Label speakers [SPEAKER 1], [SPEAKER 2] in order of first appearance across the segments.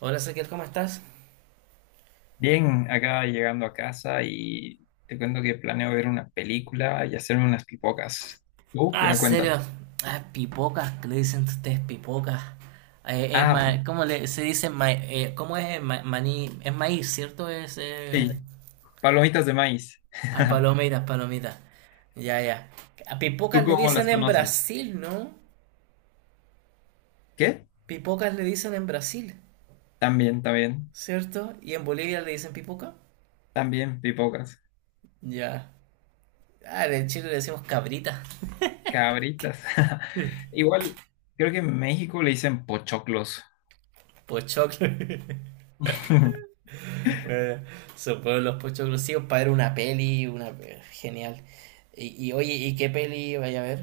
[SPEAKER 1] Hola Ezequiel, ¿cómo estás?
[SPEAKER 2] Bien, acá llegando a casa y te cuento que planeo ver una película y hacerme unas pipocas. ¿Tú qué
[SPEAKER 1] Ah,
[SPEAKER 2] me cuentas?
[SPEAKER 1] serio. Ah, pipocas, que le dicen ustedes pipocas. Es
[SPEAKER 2] Ah,
[SPEAKER 1] ¿Cómo se dice? ¿Cómo es maní? Es maíz, ¿cierto? Es
[SPEAKER 2] sí, palomitas de maíz.
[SPEAKER 1] Ah, palomitas. Ya. A
[SPEAKER 2] ¿Tú
[SPEAKER 1] pipocas le
[SPEAKER 2] cómo
[SPEAKER 1] dicen
[SPEAKER 2] las
[SPEAKER 1] en
[SPEAKER 2] conoces?
[SPEAKER 1] Brasil, ¿no?
[SPEAKER 2] ¿Qué?
[SPEAKER 1] Pipocas le dicen en Brasil,
[SPEAKER 2] También, también,
[SPEAKER 1] ¿cierto? Y en Bolivia le dicen pipoca.
[SPEAKER 2] también pipocas,
[SPEAKER 1] Ya. Ah, en Chile le decimos cabrita,
[SPEAKER 2] cabritas. Igual, creo que en México le dicen pochoclos.
[SPEAKER 1] pochoclo. Eh, Sobre los puestos exclusivos para ver una peli, una genial. Oye, ¿y qué peli vaya a ver?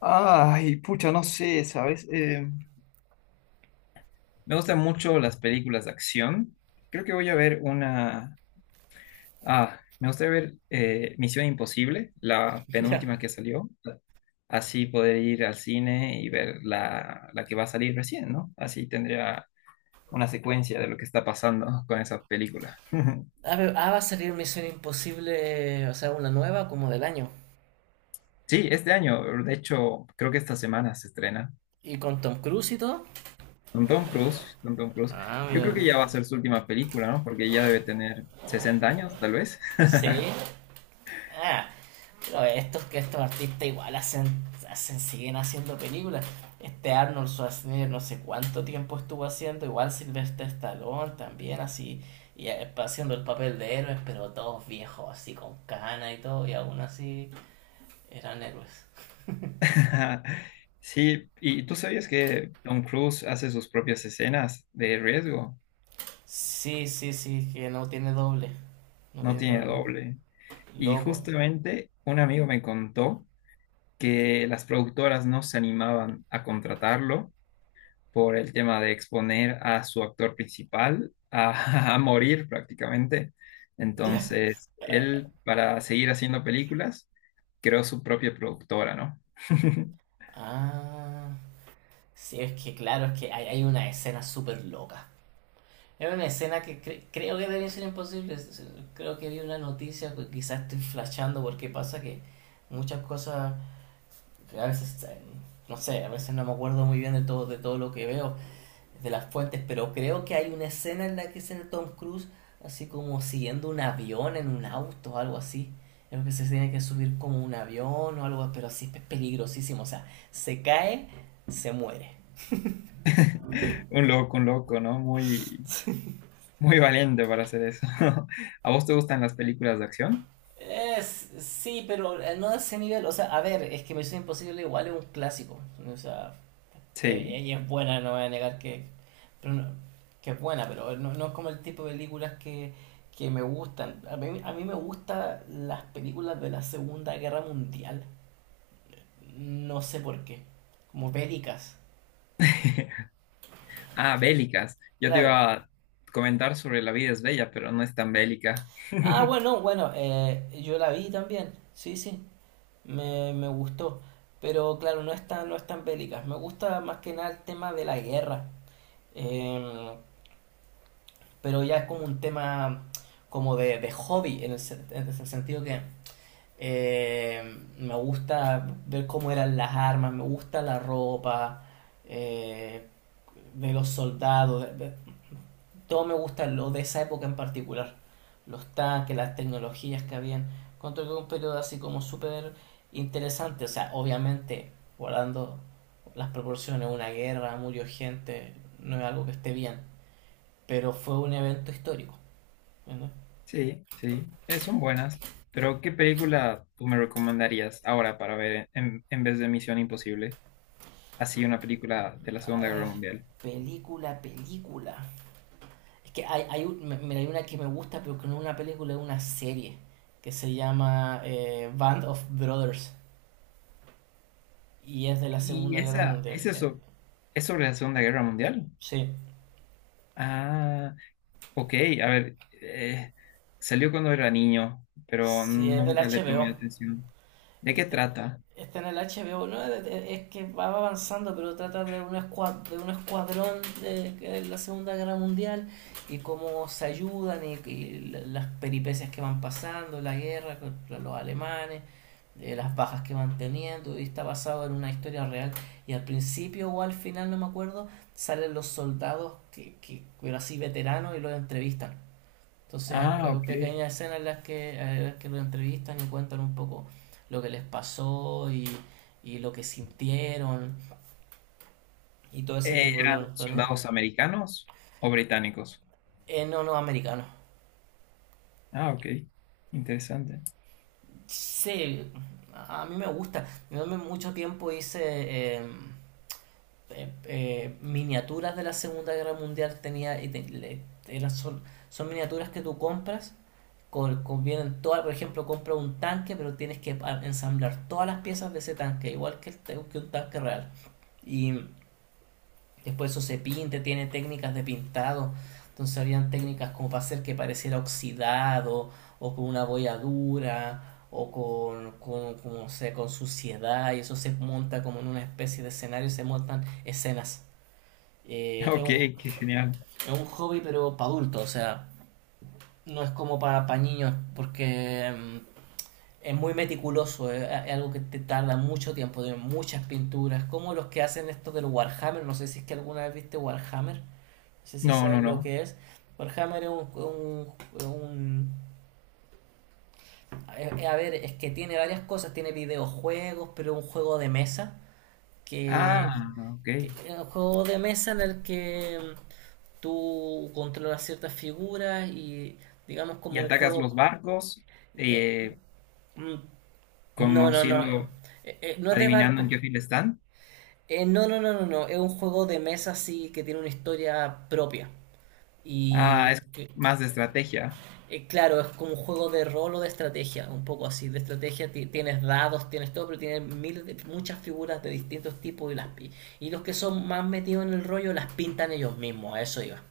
[SPEAKER 2] Ay, pucha, no sé, ¿sabes? Me gustan mucho las películas de acción. Creo que voy a ver una. Ah, me gustaría ver Misión Imposible, la
[SPEAKER 1] Ya.
[SPEAKER 2] penúltima que salió. Así poder ir al cine y ver la que va a salir recién, ¿no? Así tendría una secuencia de lo que está pasando con esa película.
[SPEAKER 1] Ah, va a salir Misión Imposible, o sea, una nueva como del año.
[SPEAKER 2] Sí, este año, de hecho, creo que esta semana se estrena
[SPEAKER 1] Y con Tom Cruise y todo.
[SPEAKER 2] con Tom Cruise, con Tom Cruise.
[SPEAKER 1] Ah,
[SPEAKER 2] Yo
[SPEAKER 1] mira.
[SPEAKER 2] creo que ya va a ser su última película, ¿no? Porque ya debe tener 60 años, tal vez.
[SPEAKER 1] Sí. Ah, pero estos que estos artistas igual siguen haciendo películas. Este Arnold Schwarzenegger no sé cuánto tiempo estuvo haciendo, igual Sylvester Stallone también así, y haciendo el papel de héroes, pero todos viejos así con cana y todo, y aún así eran héroes.
[SPEAKER 2] Sí, ¿y tú sabías que Tom Cruise hace sus propias escenas de riesgo?
[SPEAKER 1] Sí, sí, que no tiene doble. No
[SPEAKER 2] No
[SPEAKER 1] tiene
[SPEAKER 2] tiene
[SPEAKER 1] doble.
[SPEAKER 2] doble. Y
[SPEAKER 1] Loco.
[SPEAKER 2] justamente un amigo me contó que las productoras no se animaban a contratarlo por el tema de exponer a su actor principal a, a morir prácticamente.
[SPEAKER 1] Ya.
[SPEAKER 2] Entonces, él, para seguir haciendo películas, creó su propia productora, ¿no?
[SPEAKER 1] Ah. Sí, es que claro, es que hay una escena súper loca. Era una escena que creo que debe ser imposible. Creo que vi una noticia, pues, quizás estoy flashando porque pasa que muchas cosas, a veces, no sé, a veces no me acuerdo muy bien de todo lo que veo, de las fuentes, pero creo que hay una escena en la que sale Tom Cruise así como siguiendo un avión en un auto algo así. Creo que se tiene que subir como un avión o algo, pero así es peligrosísimo. O sea, se cae, se muere.
[SPEAKER 2] Un loco, ¿no? Muy, muy valiente para hacer eso. ¿A vos te gustan las películas de acción?
[SPEAKER 1] Es, sí, pero no a ese nivel. O sea, a ver, es que Misión Imposible igual es un clásico. O sea,
[SPEAKER 2] Sí.
[SPEAKER 1] ella es buena, no voy a negar pero que es buena, pero no, no es como el tipo de películas que me gustan. A mí me gustan las películas de la Segunda Guerra Mundial. No sé por qué. Como bélicas.
[SPEAKER 2] Ah, bélicas. Yo te
[SPEAKER 1] Claro.
[SPEAKER 2] iba a comentar sobre La vida es bella, pero no es tan bélica.
[SPEAKER 1] Ah, bueno, yo la vi también. Sí. Me gustó. Pero claro, no es tan, no es tan bélicas. Me gusta más que nada el tema de la guerra. Eh, pero ya es como un tema como de hobby, en en el sentido que me gusta ver cómo eran las armas, me gusta la ropa eh, de los soldados, todo me gusta lo de esa época en particular. Los tanques, las tecnologías que habían. Encuentro que es un periodo así como súper interesante. O sea, obviamente, guardando las proporciones, una guerra, murió gente, no es algo que esté bien. Pero fue un evento histórico. ¿Verdad?
[SPEAKER 2] Sí, sí, son buenas. Pero, ¿qué película tú me recomendarías ahora para ver en vez de Misión Imposible? Así, una película de la
[SPEAKER 1] A
[SPEAKER 2] Segunda Guerra
[SPEAKER 1] ver,
[SPEAKER 2] Mundial.
[SPEAKER 1] película. Es que mira, hay una que me gusta, pero que no es una película, es una serie. Que se llama Band of Brothers. Y es de la
[SPEAKER 2] ¿Y
[SPEAKER 1] Segunda Guerra
[SPEAKER 2] esa,
[SPEAKER 1] Mundial.
[SPEAKER 2] es eso, es sobre la Segunda Guerra Mundial?
[SPEAKER 1] Sí.
[SPEAKER 2] Ah, ok, a ver, salió cuando era niño, pero
[SPEAKER 1] Sí, es del
[SPEAKER 2] nunca le
[SPEAKER 1] HBO.
[SPEAKER 2] tomé atención. ¿De qué
[SPEAKER 1] Este,
[SPEAKER 2] trata?
[SPEAKER 1] está en el HBO, ¿no? Es que va avanzando, pero trata de de un escuadrón de la Segunda Guerra Mundial y cómo se ayudan y las peripecias que van pasando, la guerra contra los alemanes, las bajas que van teniendo, y está basado en una historia real. Y al principio o al final, no me acuerdo, salen los soldados, pero así veteranos, y los entrevistan. Entonces
[SPEAKER 2] Ah,
[SPEAKER 1] hay
[SPEAKER 2] ok.
[SPEAKER 1] pequeñas escenas en las que lo entrevistan y cuentan un poco lo que les pasó y lo que sintieron y todo ese tipo de
[SPEAKER 2] ¿Eran
[SPEAKER 1] cuestiones.
[SPEAKER 2] soldados americanos o británicos?
[SPEAKER 1] No, no, americano.
[SPEAKER 2] Ah, ok. Interesante.
[SPEAKER 1] Sí, a mí me gusta. Yo en mucho tiempo hice miniaturas de la Segunda Guerra Mundial. Tenía, y te- le- era- son, son miniaturas que tú compras convienen todas, por ejemplo, compra un tanque, pero tienes que ensamblar todas las piezas de ese tanque, igual que un tanque real. Y después eso se pinte, tiene técnicas de pintado. Entonces habían técnicas como para hacer que pareciera oxidado, o con una bolladura, o con, no sé, con suciedad, y eso se monta como en una especie de escenario, se montan escenas. Eh, es
[SPEAKER 2] Ok,
[SPEAKER 1] un,
[SPEAKER 2] qué genial.
[SPEAKER 1] es un hobby, pero para adultos, o sea, no es como para niños, porque es muy meticuloso, es algo que te tarda mucho tiempo, tiene muchas pinturas, como los que hacen esto del Warhammer, no sé si es que alguna vez viste Warhammer, no sé si
[SPEAKER 2] No, no,
[SPEAKER 1] saben lo
[SPEAKER 2] no.
[SPEAKER 1] que es. Warhammer es un... un es, a ver, es que tiene varias cosas, tiene videojuegos, pero es un juego de mesa, que,
[SPEAKER 2] Ah, ok.
[SPEAKER 1] que es un juego de mesa en el que tú controlas ciertas figuras y digamos
[SPEAKER 2] ¿Y
[SPEAKER 1] como un
[SPEAKER 2] atacas los
[SPEAKER 1] juego...
[SPEAKER 2] barcos
[SPEAKER 1] eh,
[SPEAKER 2] eh,
[SPEAKER 1] mm, no, no, no, eh,
[SPEAKER 2] conociendo,
[SPEAKER 1] no es de
[SPEAKER 2] adivinando en
[SPEAKER 1] barco.
[SPEAKER 2] qué fila están?
[SPEAKER 1] No. Es un juego de mesa así que tiene una historia propia. Y
[SPEAKER 2] Ah, es
[SPEAKER 1] que-
[SPEAKER 2] más de estrategia.
[SPEAKER 1] claro, es como un juego de rol o de estrategia, un poco así. De estrategia tienes dados, tienes todo, pero tienes miles de, muchas figuras de distintos tipos y y los que son más metidos en el rollo las pintan ellos mismos, a eso iba.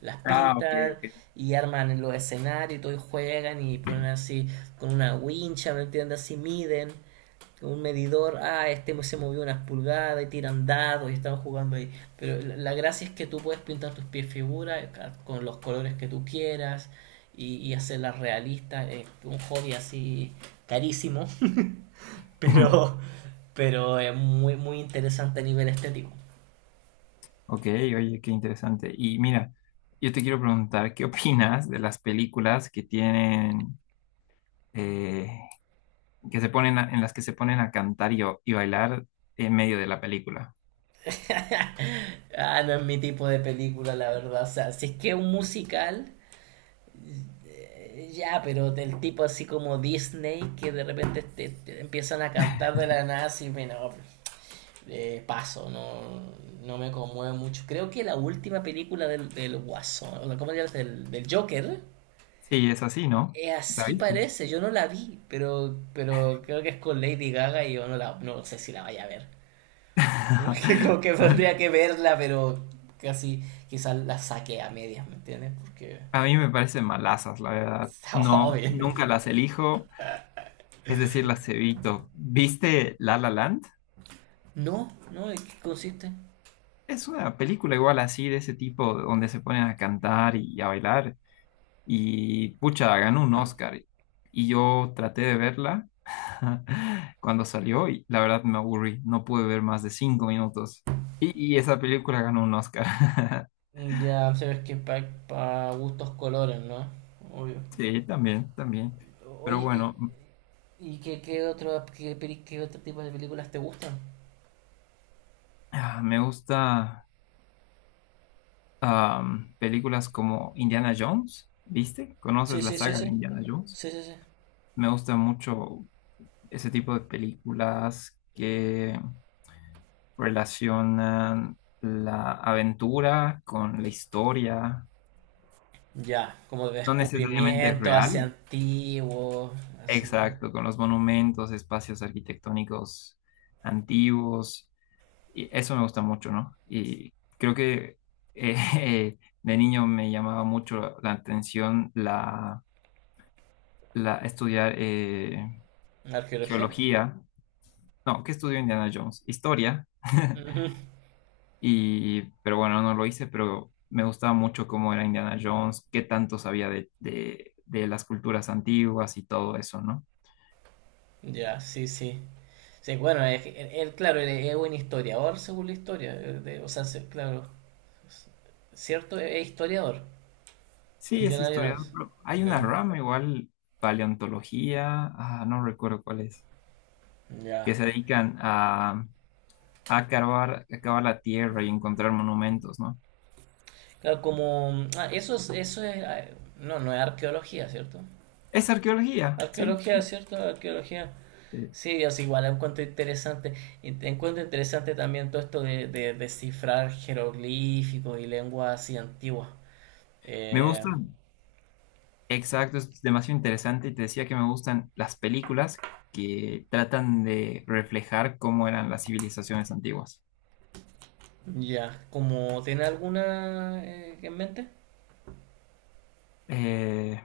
[SPEAKER 1] Las
[SPEAKER 2] Ah, ok,
[SPEAKER 1] pintan
[SPEAKER 2] ok.
[SPEAKER 1] y arman los escenarios y todo y juegan y ponen así con una wincha, ¿me entiendes? Así miden un medidor, ah, este se movió unas pulgadas y tiran dados y estamos jugando ahí. Pero la gracia es que tú puedes pintar tus pies figuras con los colores que tú quieras y hacerlas realistas. Es un hobby así carísimo, pero, pero es muy interesante a nivel estético.
[SPEAKER 2] Ok, oye, qué interesante. Y mira, yo te quiero preguntar, ¿qué opinas de las películas que tienen, eh, que se ponen en las que se ponen a cantar y bailar en medio de la película?
[SPEAKER 1] ah, no es mi tipo de película, la verdad. O sea, si es que es un musical, ya, pero del tipo así como Disney, que de repente te empiezan a cantar de la nada, y bueno, paso, no, no me conmueve mucho. Creo que la última película del Guasón, o sea, ¿cómo se llama? Del Joker,
[SPEAKER 2] Sí, es así, ¿no? ¿La
[SPEAKER 1] así
[SPEAKER 2] viste?
[SPEAKER 1] parece, yo no la vi, pero creo que es con Lady Gaga y yo no sé si la vaya a ver. Como que tendría que verla, pero casi quizás la saqué a medias, ¿me entiendes? Porque
[SPEAKER 2] A mí me parecen malazas, la verdad.
[SPEAKER 1] está
[SPEAKER 2] No,
[SPEAKER 1] obvio.
[SPEAKER 2] nunca las elijo, es decir, las evito. ¿Viste La La Land?
[SPEAKER 1] No, no, ¿en qué consiste?
[SPEAKER 2] Es una película igual así, de ese tipo, donde se ponen a cantar y a bailar. Y pucha, ganó un Oscar. Y yo traté de verla cuando salió y la verdad me aburrí. No pude ver más de 5 minutos. Y esa película ganó un Oscar.
[SPEAKER 1] Ya, sabes que para pa gustos colores, ¿no? Obvio.
[SPEAKER 2] Sí, también, también. Pero
[SPEAKER 1] Oye,
[SPEAKER 2] bueno,
[SPEAKER 1] ¿y qué otro tipo de películas te gustan?
[SPEAKER 2] ah, me gusta películas como Indiana Jones, ¿viste?
[SPEAKER 1] Sí,
[SPEAKER 2] ¿Conoces la
[SPEAKER 1] sí, sí,
[SPEAKER 2] saga de
[SPEAKER 1] sí.
[SPEAKER 2] Indiana Jones?
[SPEAKER 1] Sí, sí.
[SPEAKER 2] Me gusta mucho ese tipo de películas que relacionan la aventura con la historia,
[SPEAKER 1] Ya, como de
[SPEAKER 2] no necesariamente
[SPEAKER 1] descubrimiento hacia
[SPEAKER 2] real,
[SPEAKER 1] antiguo, así.
[SPEAKER 2] exacto, con los monumentos, espacios arquitectónicos antiguos, y eso me gusta mucho, ¿no? Y creo que eh, de niño me llamaba mucho la atención la estudiar
[SPEAKER 1] ¿Arqueología?
[SPEAKER 2] geología, no, ¿qué estudió Indiana Jones? Historia.
[SPEAKER 1] Ujú.
[SPEAKER 2] Y, pero bueno, no lo hice, pero me gustaba mucho cómo era Indiana Jones, qué tanto sabía de las culturas antiguas y todo eso, ¿no?
[SPEAKER 1] Ya, sí. Sí, bueno, es que él, claro, él es un historiador según la historia. O sea, claro. s- ¿Cierto? Es historiador.
[SPEAKER 2] Sí, es
[SPEAKER 1] Indiana
[SPEAKER 2] historiador.
[SPEAKER 1] Jones.
[SPEAKER 2] Pero hay
[SPEAKER 1] Eh,
[SPEAKER 2] una rama igual, paleontología, ah, no recuerdo cuál es,
[SPEAKER 1] Ya.
[SPEAKER 2] que se dedican a cavar la tierra y encontrar monumentos, ¿no?
[SPEAKER 1] Claro, eso es. No, no es arqueología, ¿cierto?
[SPEAKER 2] Es arqueología, sí.
[SPEAKER 1] Arqueología, ¿cierto? Arqueología.
[SPEAKER 2] Eh,
[SPEAKER 1] Sí, o sea, igual encuentro interesante, y te encuentro interesante también todo esto de descifrar jeroglíficos y lenguas así antiguas.
[SPEAKER 2] me
[SPEAKER 1] Eh,
[SPEAKER 2] gusta. Exacto, es demasiado interesante y te decía que me gustan las películas que tratan de reflejar cómo eran las civilizaciones antiguas.
[SPEAKER 1] ya, como tiene alguna en mente?
[SPEAKER 2] Eh,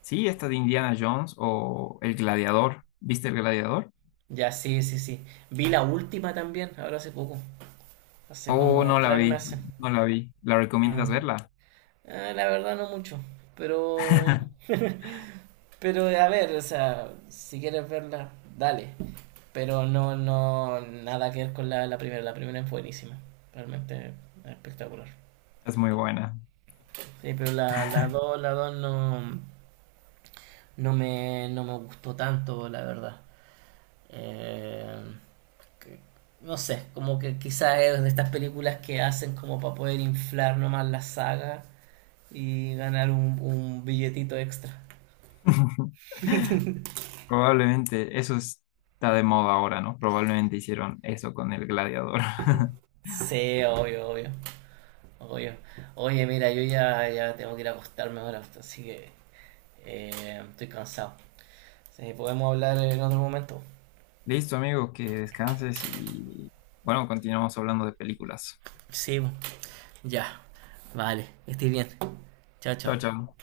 [SPEAKER 2] sí, esta de Indiana Jones o El Gladiador. ¿Viste El Gladiador?
[SPEAKER 1] Ya, sí. Vi la última también, ahora hace poco, hace
[SPEAKER 2] Oh,
[SPEAKER 1] como
[SPEAKER 2] no la
[SPEAKER 1] tres
[SPEAKER 2] vi,
[SPEAKER 1] meses.
[SPEAKER 2] no la vi. ¿La
[SPEAKER 1] Ah,
[SPEAKER 2] recomiendas verla?
[SPEAKER 1] la verdad no mucho, pero, pero a ver, o sea, si quieres verla, dale. Pero no, nada que ver con la primera. La primera es buenísima. Realmente espectacular.
[SPEAKER 2] Es muy buena.
[SPEAKER 1] Sí, pero la, la 2 no me gustó tanto, la verdad. Eh, que- no sé, como que quizás es de estas películas que hacen como para poder inflar nomás la saga y ganar un billetito extra.
[SPEAKER 2] Probablemente eso está de moda ahora, ¿no? Probablemente hicieron eso con El Gladiador.
[SPEAKER 1] Sí, obvio. Oye, mira, yo ya tengo que ir a acostarme ahora, así que estoy cansado. Sí, podemos hablar en otro momento.
[SPEAKER 2] Listo, amigo, que descanses y bueno, continuamos hablando de películas.
[SPEAKER 1] Sí, ya. Vale, estoy bien. Chao,
[SPEAKER 2] Chao,
[SPEAKER 1] chao.
[SPEAKER 2] chao.